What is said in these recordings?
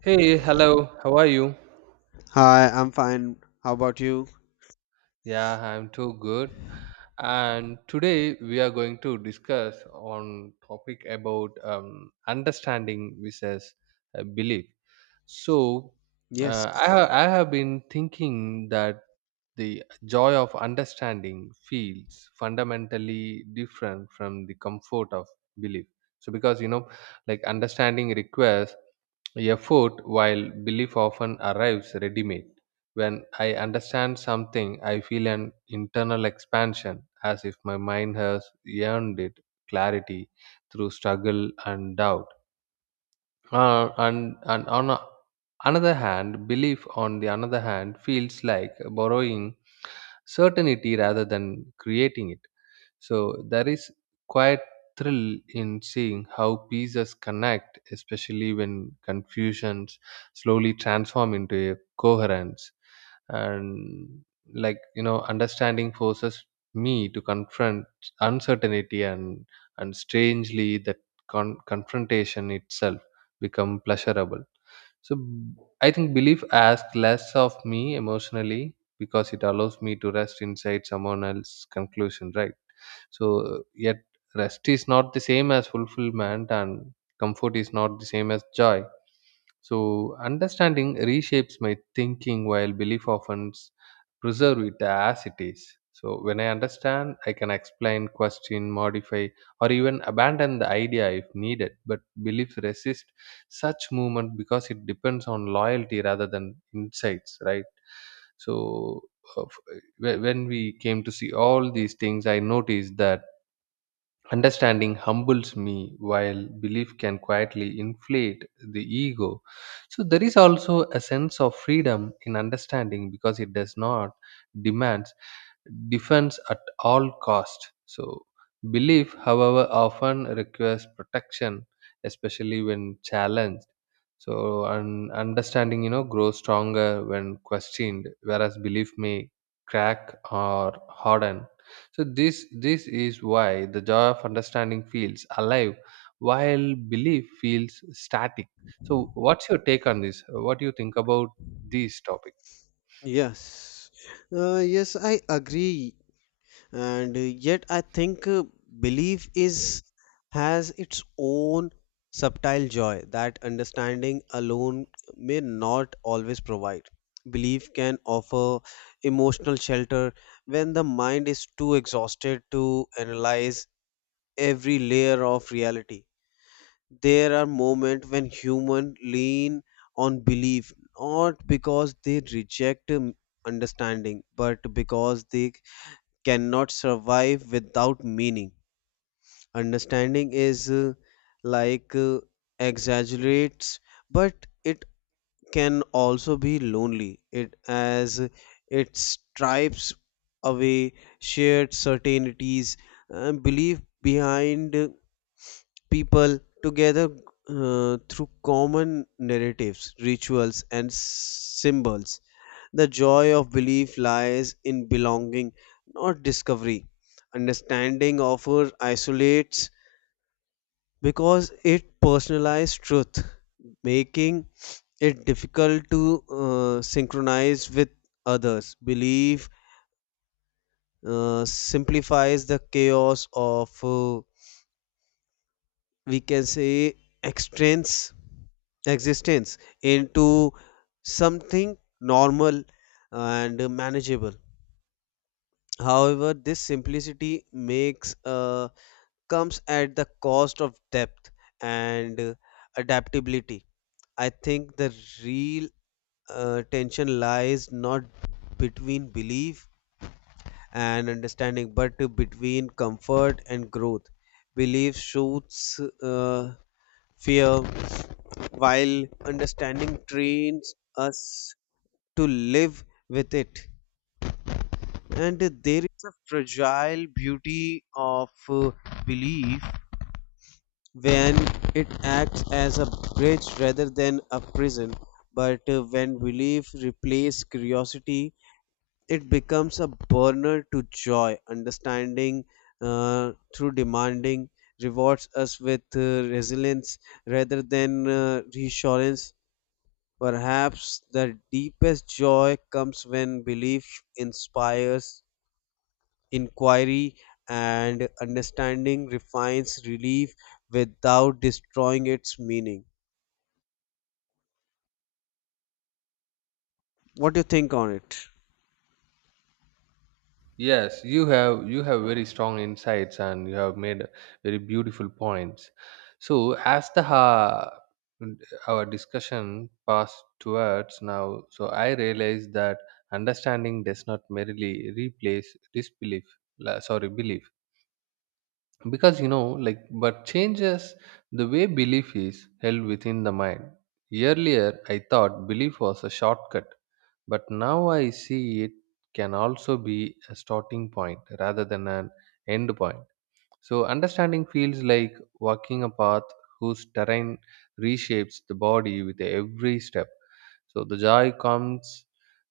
Hey, hello, how are you? Hi, I'm fine. How about you? Yeah, I'm too good. And today we are going to discuss on topic about understanding versus belief. So I have Yes. I have been thinking that the joy of understanding feels fundamentally different from the comfort of belief. So because like understanding requires effort while belief often arrives ready made. When I understand something, I feel an internal expansion as if my mind has earned it clarity through struggle and doubt, and on another hand, belief on the another hand feels like borrowing certainty rather than creating it. So there is quite thrill in seeing how pieces connect, especially when confusions slowly transform into a coherence. And understanding forces me to confront uncertainty and strangely that confrontation itself become pleasurable so b- I think belief asks less of me emotionally because it allows me to rest inside someone else's conclusion, right? So yet rest is not the same as fulfillment and comfort is not the same as joy. So understanding reshapes my thinking while belief often preserve it as it is. So when I understand, I can explain, question, modify, or even abandon the idea if needed. But belief resists such movement because it depends on loyalty rather than insights, right? So of- whe- when we came to see all these things, I noticed that understanding humbles me while belief can quietly inflate the ego. So there is also a sense of freedom in understanding because it does not demands defense at all cost. So belief however often requires protection, especially when challenged. So an understanding grows stronger when questioned, whereas belief may crack or harden. So this is why the joy of understanding feels alive, while belief feels static. So what's your take on this? What do you think about this topic? Yes. Yes, I agree. And yet I think belief is has its own subtle joy that understanding alone may not always provide. Belief can offer emotional shelter when the mind is too exhausted to analyze every layer of reality. There are moments when humans lean on belief not because they reject understanding but because they cannot survive without meaning. Understanding is like uh, exaggerates but it can also be lonely it as it stripes away shared certainties, and belief behind people together through common narratives, rituals, and symbols. The joy of belief lies in belonging, not discovery. Understanding offer isolates because it personalizes truth, making it difficult to synchronize with others. Belief simplifies the chaos of we can say extends existence into something normal and manageable. However, this simplicity makes comes at the cost of depth and adaptability. I think the real tension lies not between belief and understanding but between comfort and growth. Belief shoots fear while understanding trains us to live with it, and there is a fragile beauty of belief when it acts as a bridge rather than a prison. But when belief replaces curiosity, it becomes a burner to joy. Understanding through demanding rewards us with resilience rather than reassurance. Perhaps the deepest joy comes when belief inspires inquiry and understanding refines relief without destroying its meaning. What do you think on it? Yes, you have very strong insights and you have made very beautiful points. So as the ha our discussion passed towards now, so I realized that understanding does not merely replace disbelief, sorry, belief because but changes the way belief is held within the mind earlier. I thought belief was a shortcut, but now I see it can also be a starting point rather than an end point. So understanding feels like walking a path whose terrain reshapes the body with every step. So the joy comes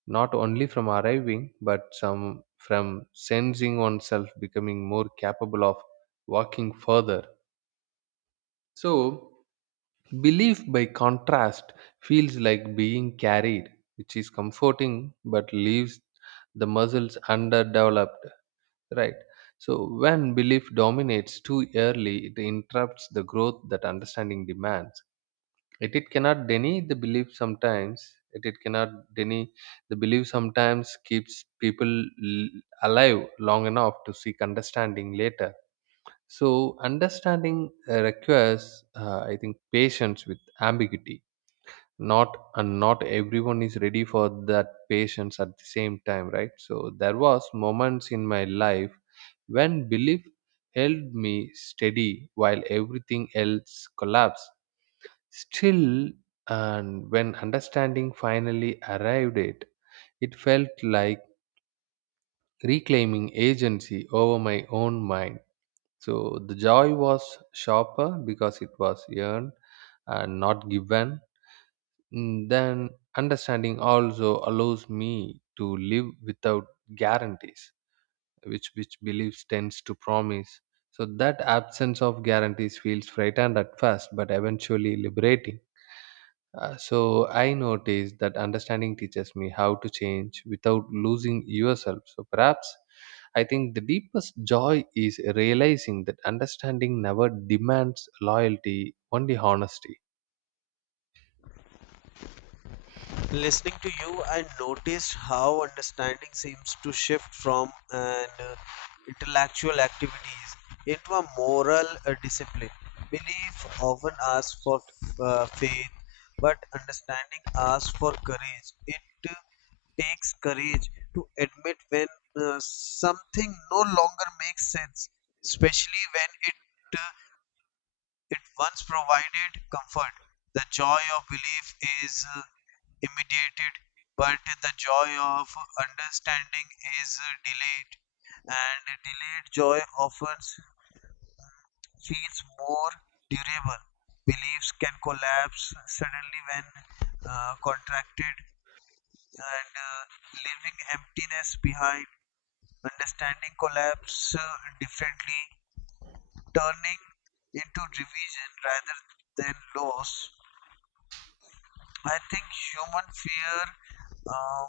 not only from arriving, but some from sensing oneself becoming more capable of walking further. So belief by contrast feels like being carried, which is comforting but leaves the muscles underdeveloped. Right. So when belief dominates too early, it interrupts the growth that understanding demands. Yet it cannot deny the belief sometimes. It cannot deny the belief sometimes keeps people alive long enough to seek understanding later. So understanding requires, I think, patience with ambiguity not, and not everyone is ready for that patience at the same time, right? So there was moments in my life when belief held me steady while everything else collapsed still, and when understanding finally arrived, it felt like reclaiming agency over my own mind. So the joy was sharper because it was earned and not given. Mm, then understanding also allows me to live without guarantees, which beliefs tends to promise. So that absence of guarantees feels frightened at first but eventually liberating. So I noticed that understanding teaches me how to change without losing yourself, so perhaps I think the deepest joy is realizing that understanding never demands loyalty, only honesty. Listening to you, I noticed how understanding seems to shift from an intellectual activities into a moral discipline. Belief often asks for faith, but understanding asks for courage. It uh, takes courage to admit when something no longer makes sense, especially when uh, it once provided comfort. The joy of belief is immediated, but the joy of understanding is delayed, and delayed joy often feels more durable. Beliefs can collapse suddenly when contracted and leaving emptiness behind. Understanding collapses differently, turning into revision rather than loss. I think human fear um,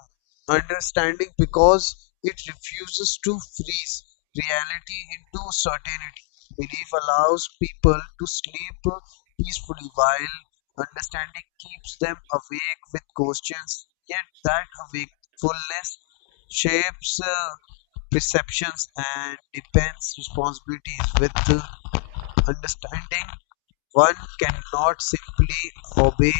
understanding because it refuses to freeze reality into certainty. Belief allows people to sleep peacefully while understanding keeps them awake with questions. Yet that wakefulness shapes perceptions and depends responsibilities with understanding. One cannot simply obey.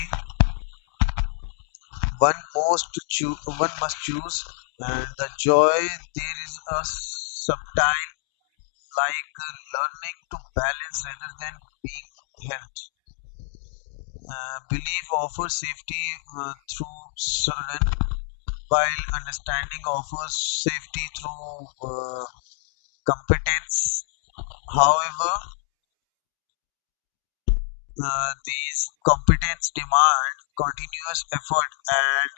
One must choose, and the joy there is a subtile, learning to balance rather than being helped. Belief offers safety through surrender, while understanding offers safety through competence. However, these competence demand continuous effort,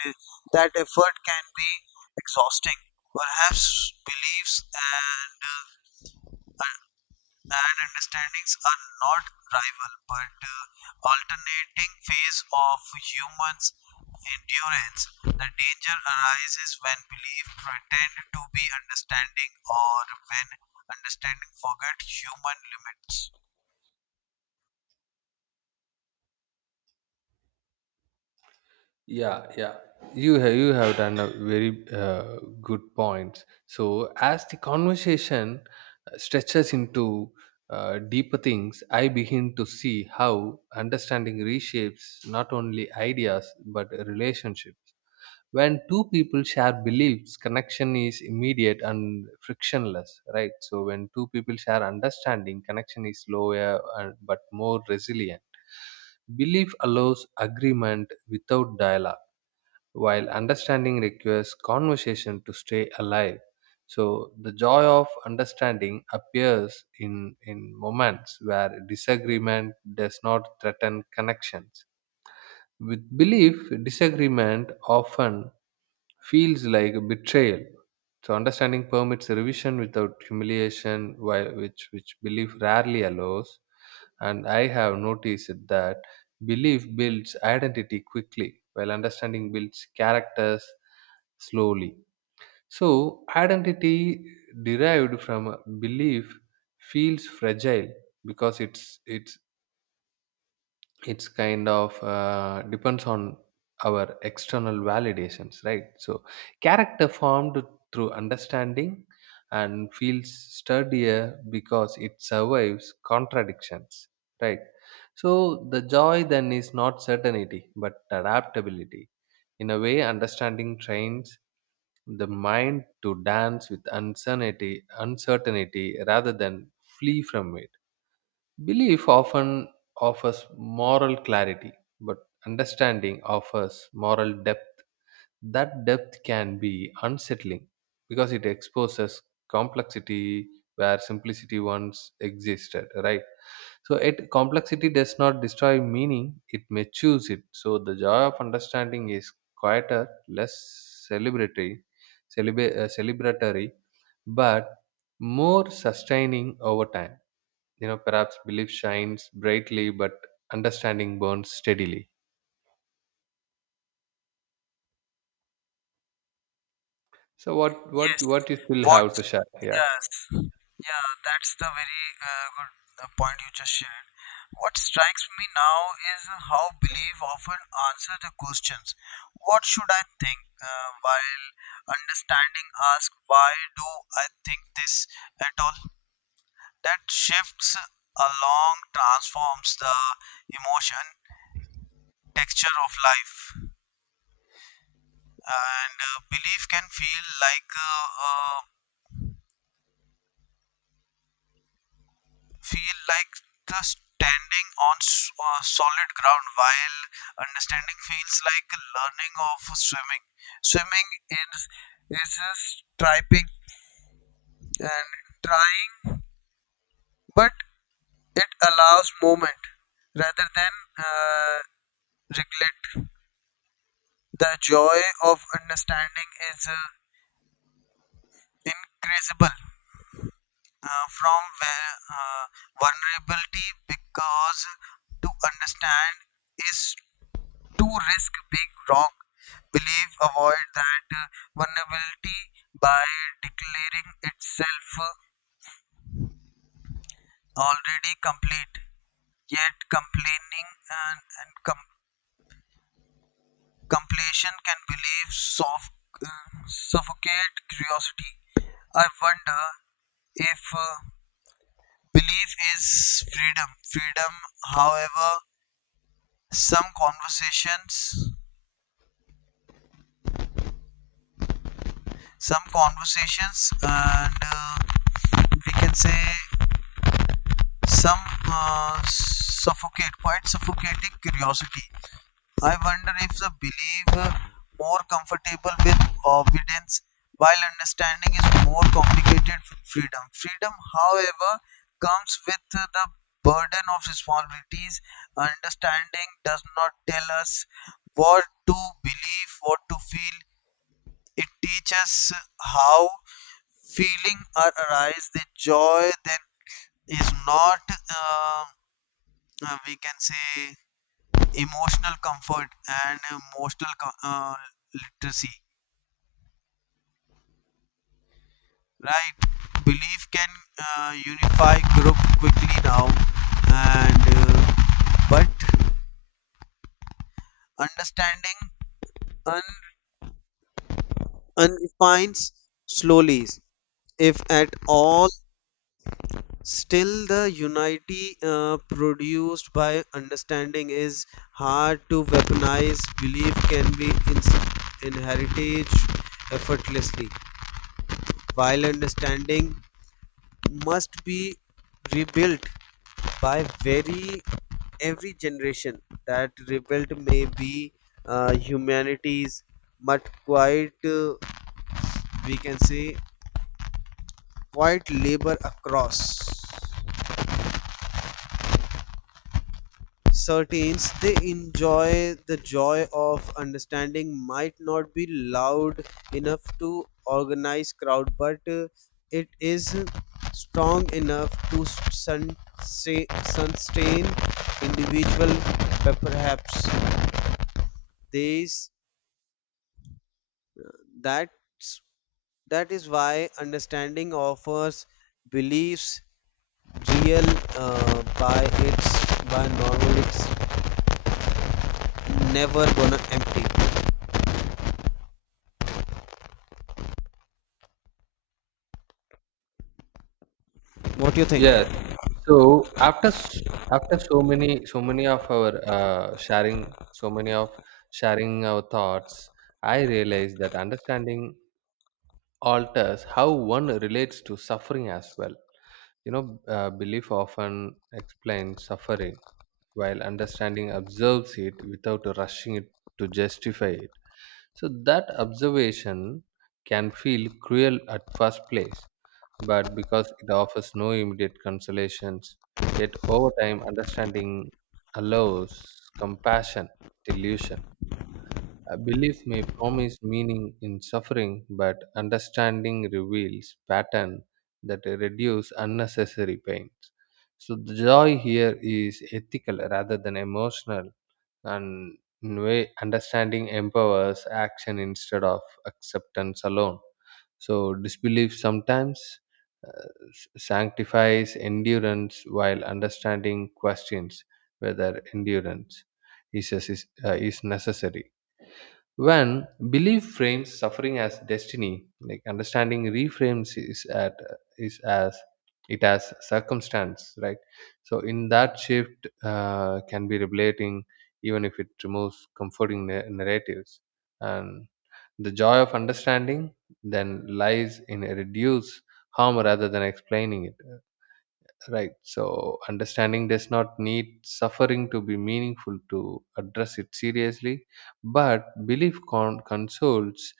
and that effort can be exhausting. Perhaps beliefs uh, and understandings are not rival, but alternating phase of humans' endurance. The danger arises when belief pretend to be understanding, or when understanding forget human limits. Yeah, yeah. You have done a very good point. So as the conversation stretches into deeper things, I begin to see how understanding reshapes not only ideas but relationships. When two people share beliefs, connection is immediate and frictionless, right? So when two people share understanding, connection is slower and but more resilient. Belief allows agreement without dialogue while understanding requires conversation to stay alive. So the joy of understanding appears in moments where disagreement does not threaten connections. With belief, disagreement often feels like a betrayal. So understanding permits revision without humiliation, while which belief rarely allows. And I have noticed that belief builds identity quickly, while understanding builds characters slowly. So identity derived from a belief feels fragile because it's kind of depends on our external validations, right? So character formed through understanding and feels sturdier because it survives contradictions, right? So the joy then is not certainty but adaptability. In a way understanding trains the mind to dance with uncertainty rather than flee from it. Belief often offers moral clarity, but understanding offers moral depth. That depth can be unsettling because it exposes complexity where simplicity once existed, right? So it complexity does not destroy meaning, it may choose it. So the joy of understanding is quieter, less celebratory, celebratory but more sustaining over time. You know, perhaps belief shines brightly, but understanding burns steadily. So what what Yes. what you still What? have to share? Yeah. Yes. Yeah, that's the very good point you just shared. What strikes me now is how belief often answers the questions. What should I think? While understanding ask why do I think this at all? That shifts along transforms the emotion texture of life, and belief can feel like feel like the standing on solid ground, while understanding feels like learning of swimming. Swimming is just typing and trying, but it allows movement rather than uh, regret. The joy of understanding is increasable from where, vulnerability, because to understand is to risk being wrong. Belief avoid that vulnerability by declaring itself already complete. Yet complaining and com- completion can believe soft, suffocate curiosity. I wonder if belief is freedom. Freedom, however, some conversations, some conversations, and we can say some suffocate quite suffocating curiosity. I wonder if the believer more comfortable with obedience, while understanding is more complicated with freedom. Freedom, however, comes with the burden of responsibilities. Understanding does not tell us what to believe, what to feel. It teaches how feeling arise. The joy then is not um, we can say emotional comfort and emotional literacy, right? Belief can unify group quickly now, and but understanding un- unfines slowly, if at all. Still the unity produced by understanding is hard to weaponize. Belief can be inherited effortlessly, while understanding must be rebuilt by very every generation. That rebuilt may be humanities but quite we can say quite labor across. Certains they enjoy the joy of understanding might not be loud enough to organize crowd, but it is strong enough to sun- sustain individual. Perhaps these that's that is why understanding offers beliefs real by its by normal it's never gonna empty. What do you think? Yes. So after so many of our sharing, so many of sharing our thoughts, I realized that understanding alters how one relates to suffering as well. You know, belief often explains suffering while understanding observes it without rushing it to justify it. So that observation can feel cruel at first place, but because it offers no immediate consolations, yet over time understanding allows compassion, delusion. A belief may promise meaning in suffering, but understanding reveals pattern that reduce unnecessary pains. So the joy here is ethical rather than emotional, and in way understanding empowers action instead of acceptance alone. So disbelief sometimes sanctifies endurance, while understanding questions whether endurance is necessary when belief frames suffering as destiny like understanding reframes is at is as it as circumstance, right? So in that shift can be revelating, even if it removes comforting narratives, and the joy of understanding then lies in reduce harm rather than explaining it. Right. So understanding does not need suffering to be meaningful to address it seriously, but belief consoles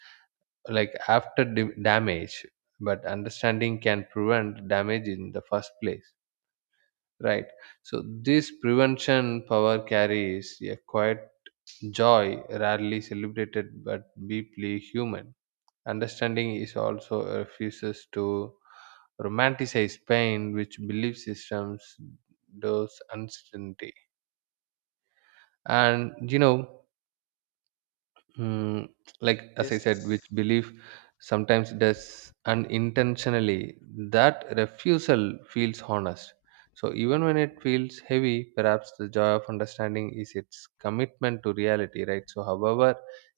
like after damage, but understanding can prevent damage in the first place. Right. So this prevention power carries a quiet joy, rarely celebrated but deeply human. Understanding is also refuses to romanticize pain, which belief systems does uncertainty. And you know, mm, like as I said, which Yes. belief sometimes does unintentionally, that refusal feels honest. So even when it feels heavy, perhaps the joy of understanding is its commitment to reality, right? So however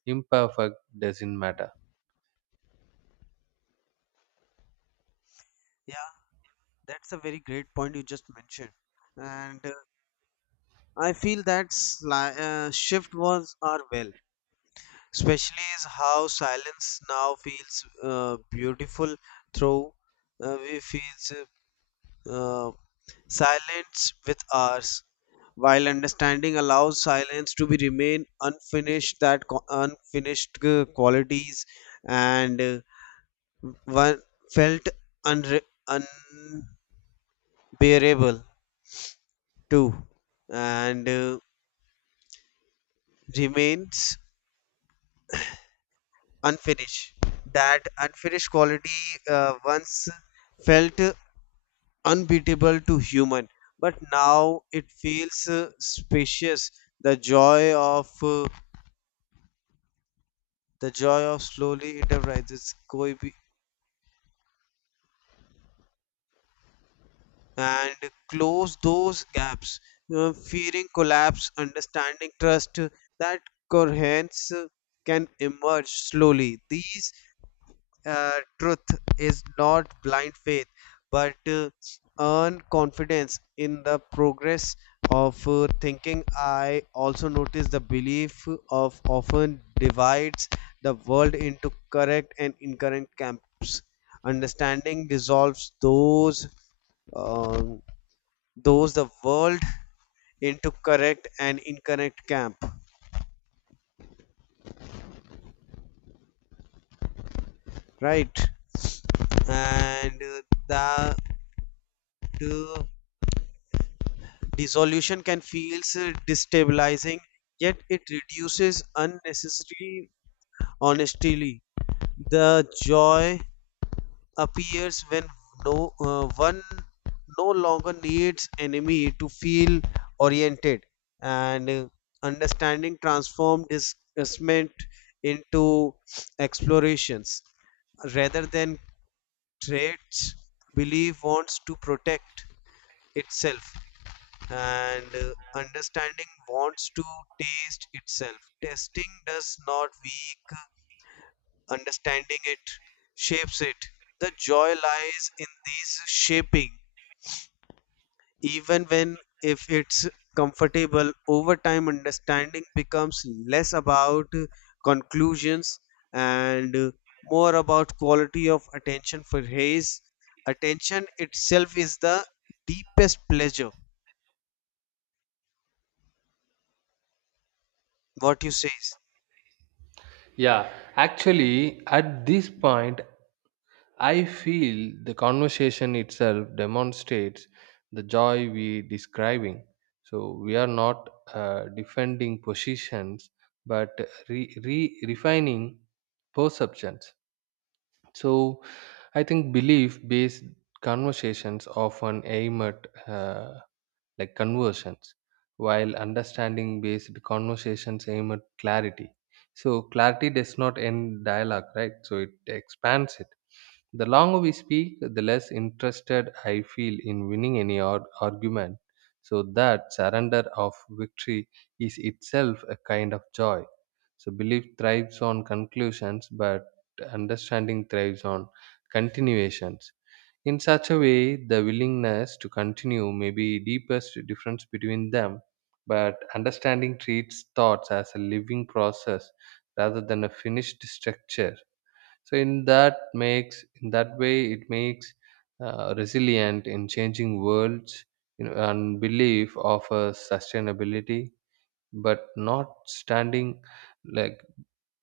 imperfect doesn't matter. Yeah, that's a very great point you just mentioned. And I feel that shift was our well, especially is how silence now feels beautiful through we feels uh, silence with ours, while understanding allows silence to be remain unfinished. That unfinished qualities and one felt unre- unbearable 2 and remains unfinished. That unfinished quality once felt unbeatable to human, but now it feels spacious. The joy of uh, the joy of slowly enterprises coib and close those gaps. Fearing collapse, understanding trust, that coherence can emerge slowly. These truth is not blind faith, but earn confidence in the progress of thinking. I also notice the belief of often divides the world into correct and incorrect camps. Understanding dissolves um, those the world into correct and incorrect camp, right? And that. Uh, Dissolution can feel destabilizing, yet it reduces unnecessary honesty. The joy appears when no one no longer needs enemy to feel oriented, and understanding transforms disgustment into explorations rather than traits. Belief wants to protect itself, and understanding wants to taste itself. Testing does not weak, understanding it shapes it. The joy lies in this shaping, even when if it's comfortable. Over time, understanding becomes less about conclusions and more about quality of attention, for his attention itself is the deepest pleasure. What you say? Yeah, actually, at this point, I feel the conversation itself demonstrates the joy we describing. So we are not defending positions, but refining perceptions. So I think belief-based conversations often aim at like conversions, while understanding based conversations aim at clarity. So clarity does not end dialogue, right? So it expands it. The longer we speak, the less interested I feel in winning any argument. So that surrender of victory is itself a kind of joy. So belief thrives on conclusions, but understanding thrives on continuations. In such a way the willingness to continue may be deepest difference between them, but understanding treats thoughts as a living process rather than a finished structure. So in that way it makes resilient in changing worlds. You know, and belief offers sustainability but not standing, like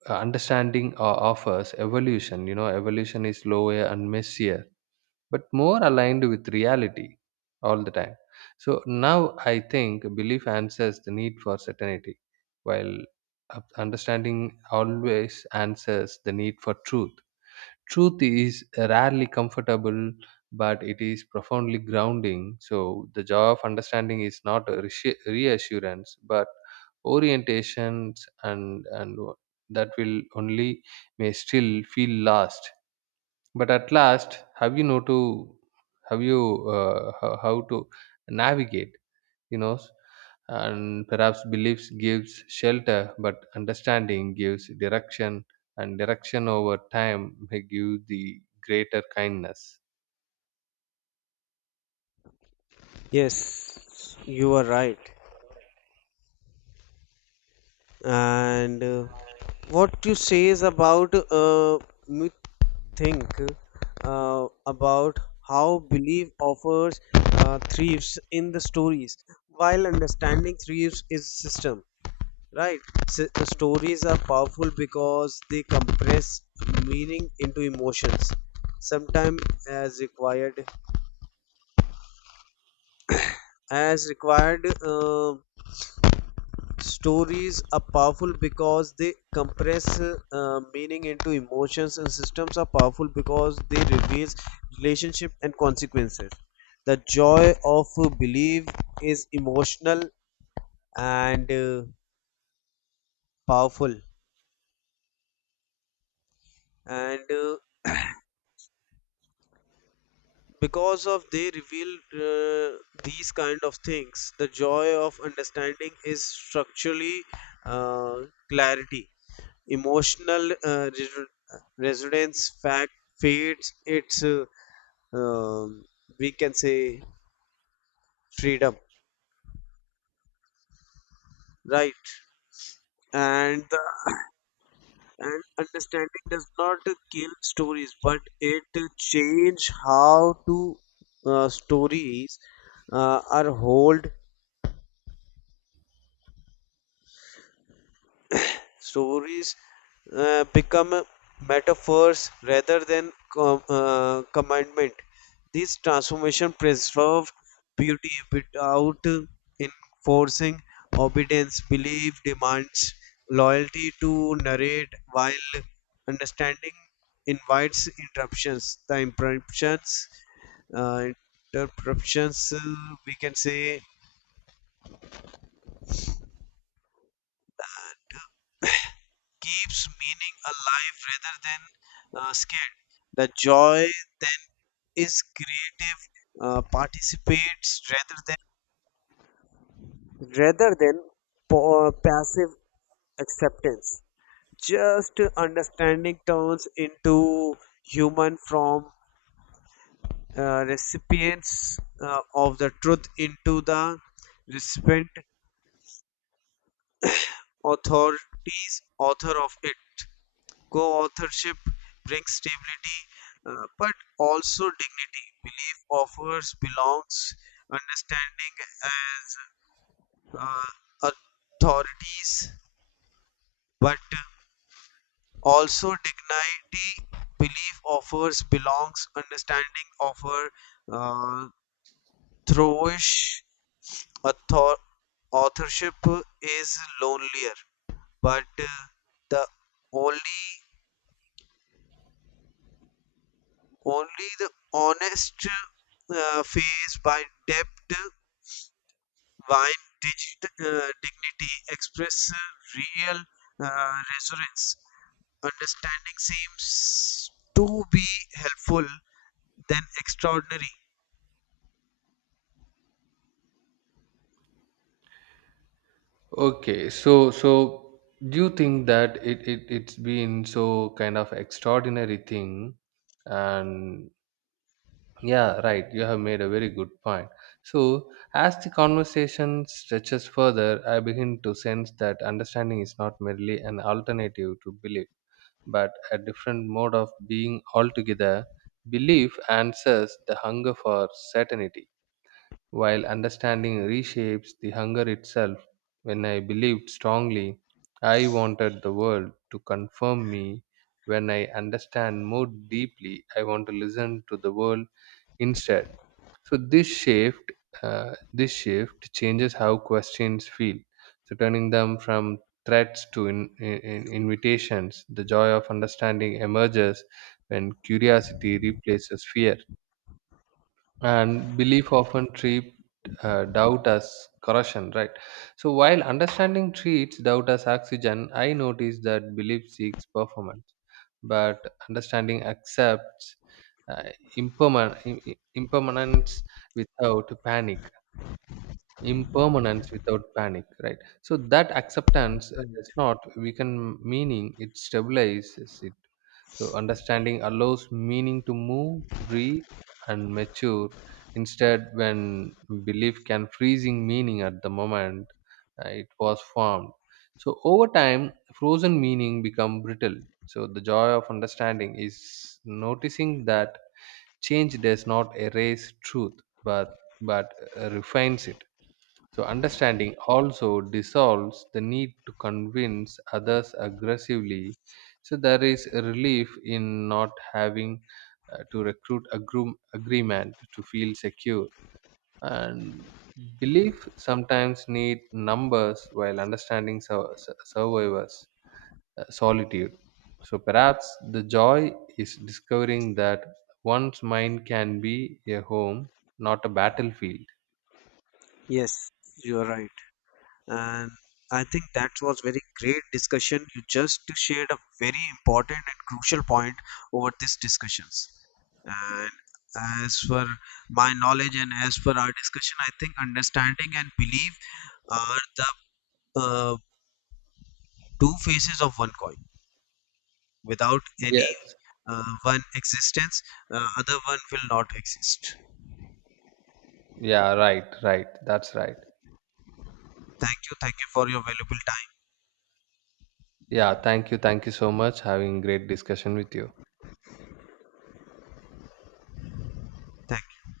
understanding offers evolution. You know evolution is slower and messier but more aligned with reality all the time. So now I think belief answers the need for certainty, while understanding always answers the need for truth. Truth is rarely comfortable, but it is profoundly grounding. So the joy of understanding is not a reassurance, but orientations, and that will only may still feel lost but at last, have you know to have you how to navigate? You know, s- and perhaps beliefs gives shelter, but understanding gives direction, and direction over time may give the greater kindness. Yes, you are right. And what you say is about me think about how belief offers thrives in the stories, while understanding thrives is system. Right. The stories are powerful because they compress meaning into emotions, sometimes as required, as required. Stories are powerful because they compress meaning into emotions, and systems are powerful because they reveal relationship and consequences. The joy of belief is emotional and powerful, and because of they reveal uh, these kind of things. The joy of understanding is structurally uh, clarity. Emotional resonance fact feeds its um, we can say freedom, right? And the, and understanding does not kill stories, but it change how to stories are hold. Stories become metaphors rather than commandment. This transformation preserves beauty without enforcing obedience. Belief demands loyalty to narrate, while understanding invites interruptions. Uh, interruptions, we can say keeps meaning alive rather than scared. The joy then is creative, participates rather than passive acceptance. Just understanding turns into human from recipients of the truth into the recipient authorities author of it. Co-authorship brings stability, but also dignity. Belief offers belongs understanding as uh, authorities, but also dignity. Belief offers belongs understanding offer uh, throwish author authorship is lonelier, but the only only the honest face by depth wine digit, dignity express real resonance. Understanding seems to be helpful than extraordinary. Okay, so do you think that it's been so kind of extraordinary thing and yeah, right. You have made a very good point. So as the conversation stretches further, I begin to sense that understanding is not merely an alternative to belief, but a different mode of being altogether. Belief answers the hunger for certainty, while understanding reshapes the hunger itself. When I believed strongly, I wanted the world to confirm me. When I understand more deeply, I want to listen to the world instead. So this shift changes how questions feel. So turning them from threats to invitations, the joy of understanding emerges when curiosity replaces fear, and belief often treat doubt as corrosion, right? So while understanding treats doubt as oxygen, I notice that belief seeks performance but understanding accepts uh, impermanence without panic, right? So that acceptance does Right. not weaken meaning, it stabilizes it. So understanding allows meaning to move breathe and mature instead when belief can freezing meaning at the moment it was formed. So over time frozen meaning become brittle. So the joy of understanding is noticing that change does not erase truth but refines it. So understanding also dissolves the need to convince others aggressively. So there is a relief in not having to recruit a groom agreement to feel secure. And belief sometimes need numbers while understanding survivors solitude. So perhaps the joy is discovering that one's mind can be a home, not a battlefield. Yes, you are right. And I think that was very great discussion. You just shared a very important and crucial point over these discussions. And as for my knowledge and as for our discussion, I think understanding and belief are the uh, two faces of one coin. Without any Yes, one existence, other one will not exist. yeah, right, right. That's right. Thank you. Thank you for your valuable time. Yeah, thank you. Thank you so much. Having great discussion with you. Thank you.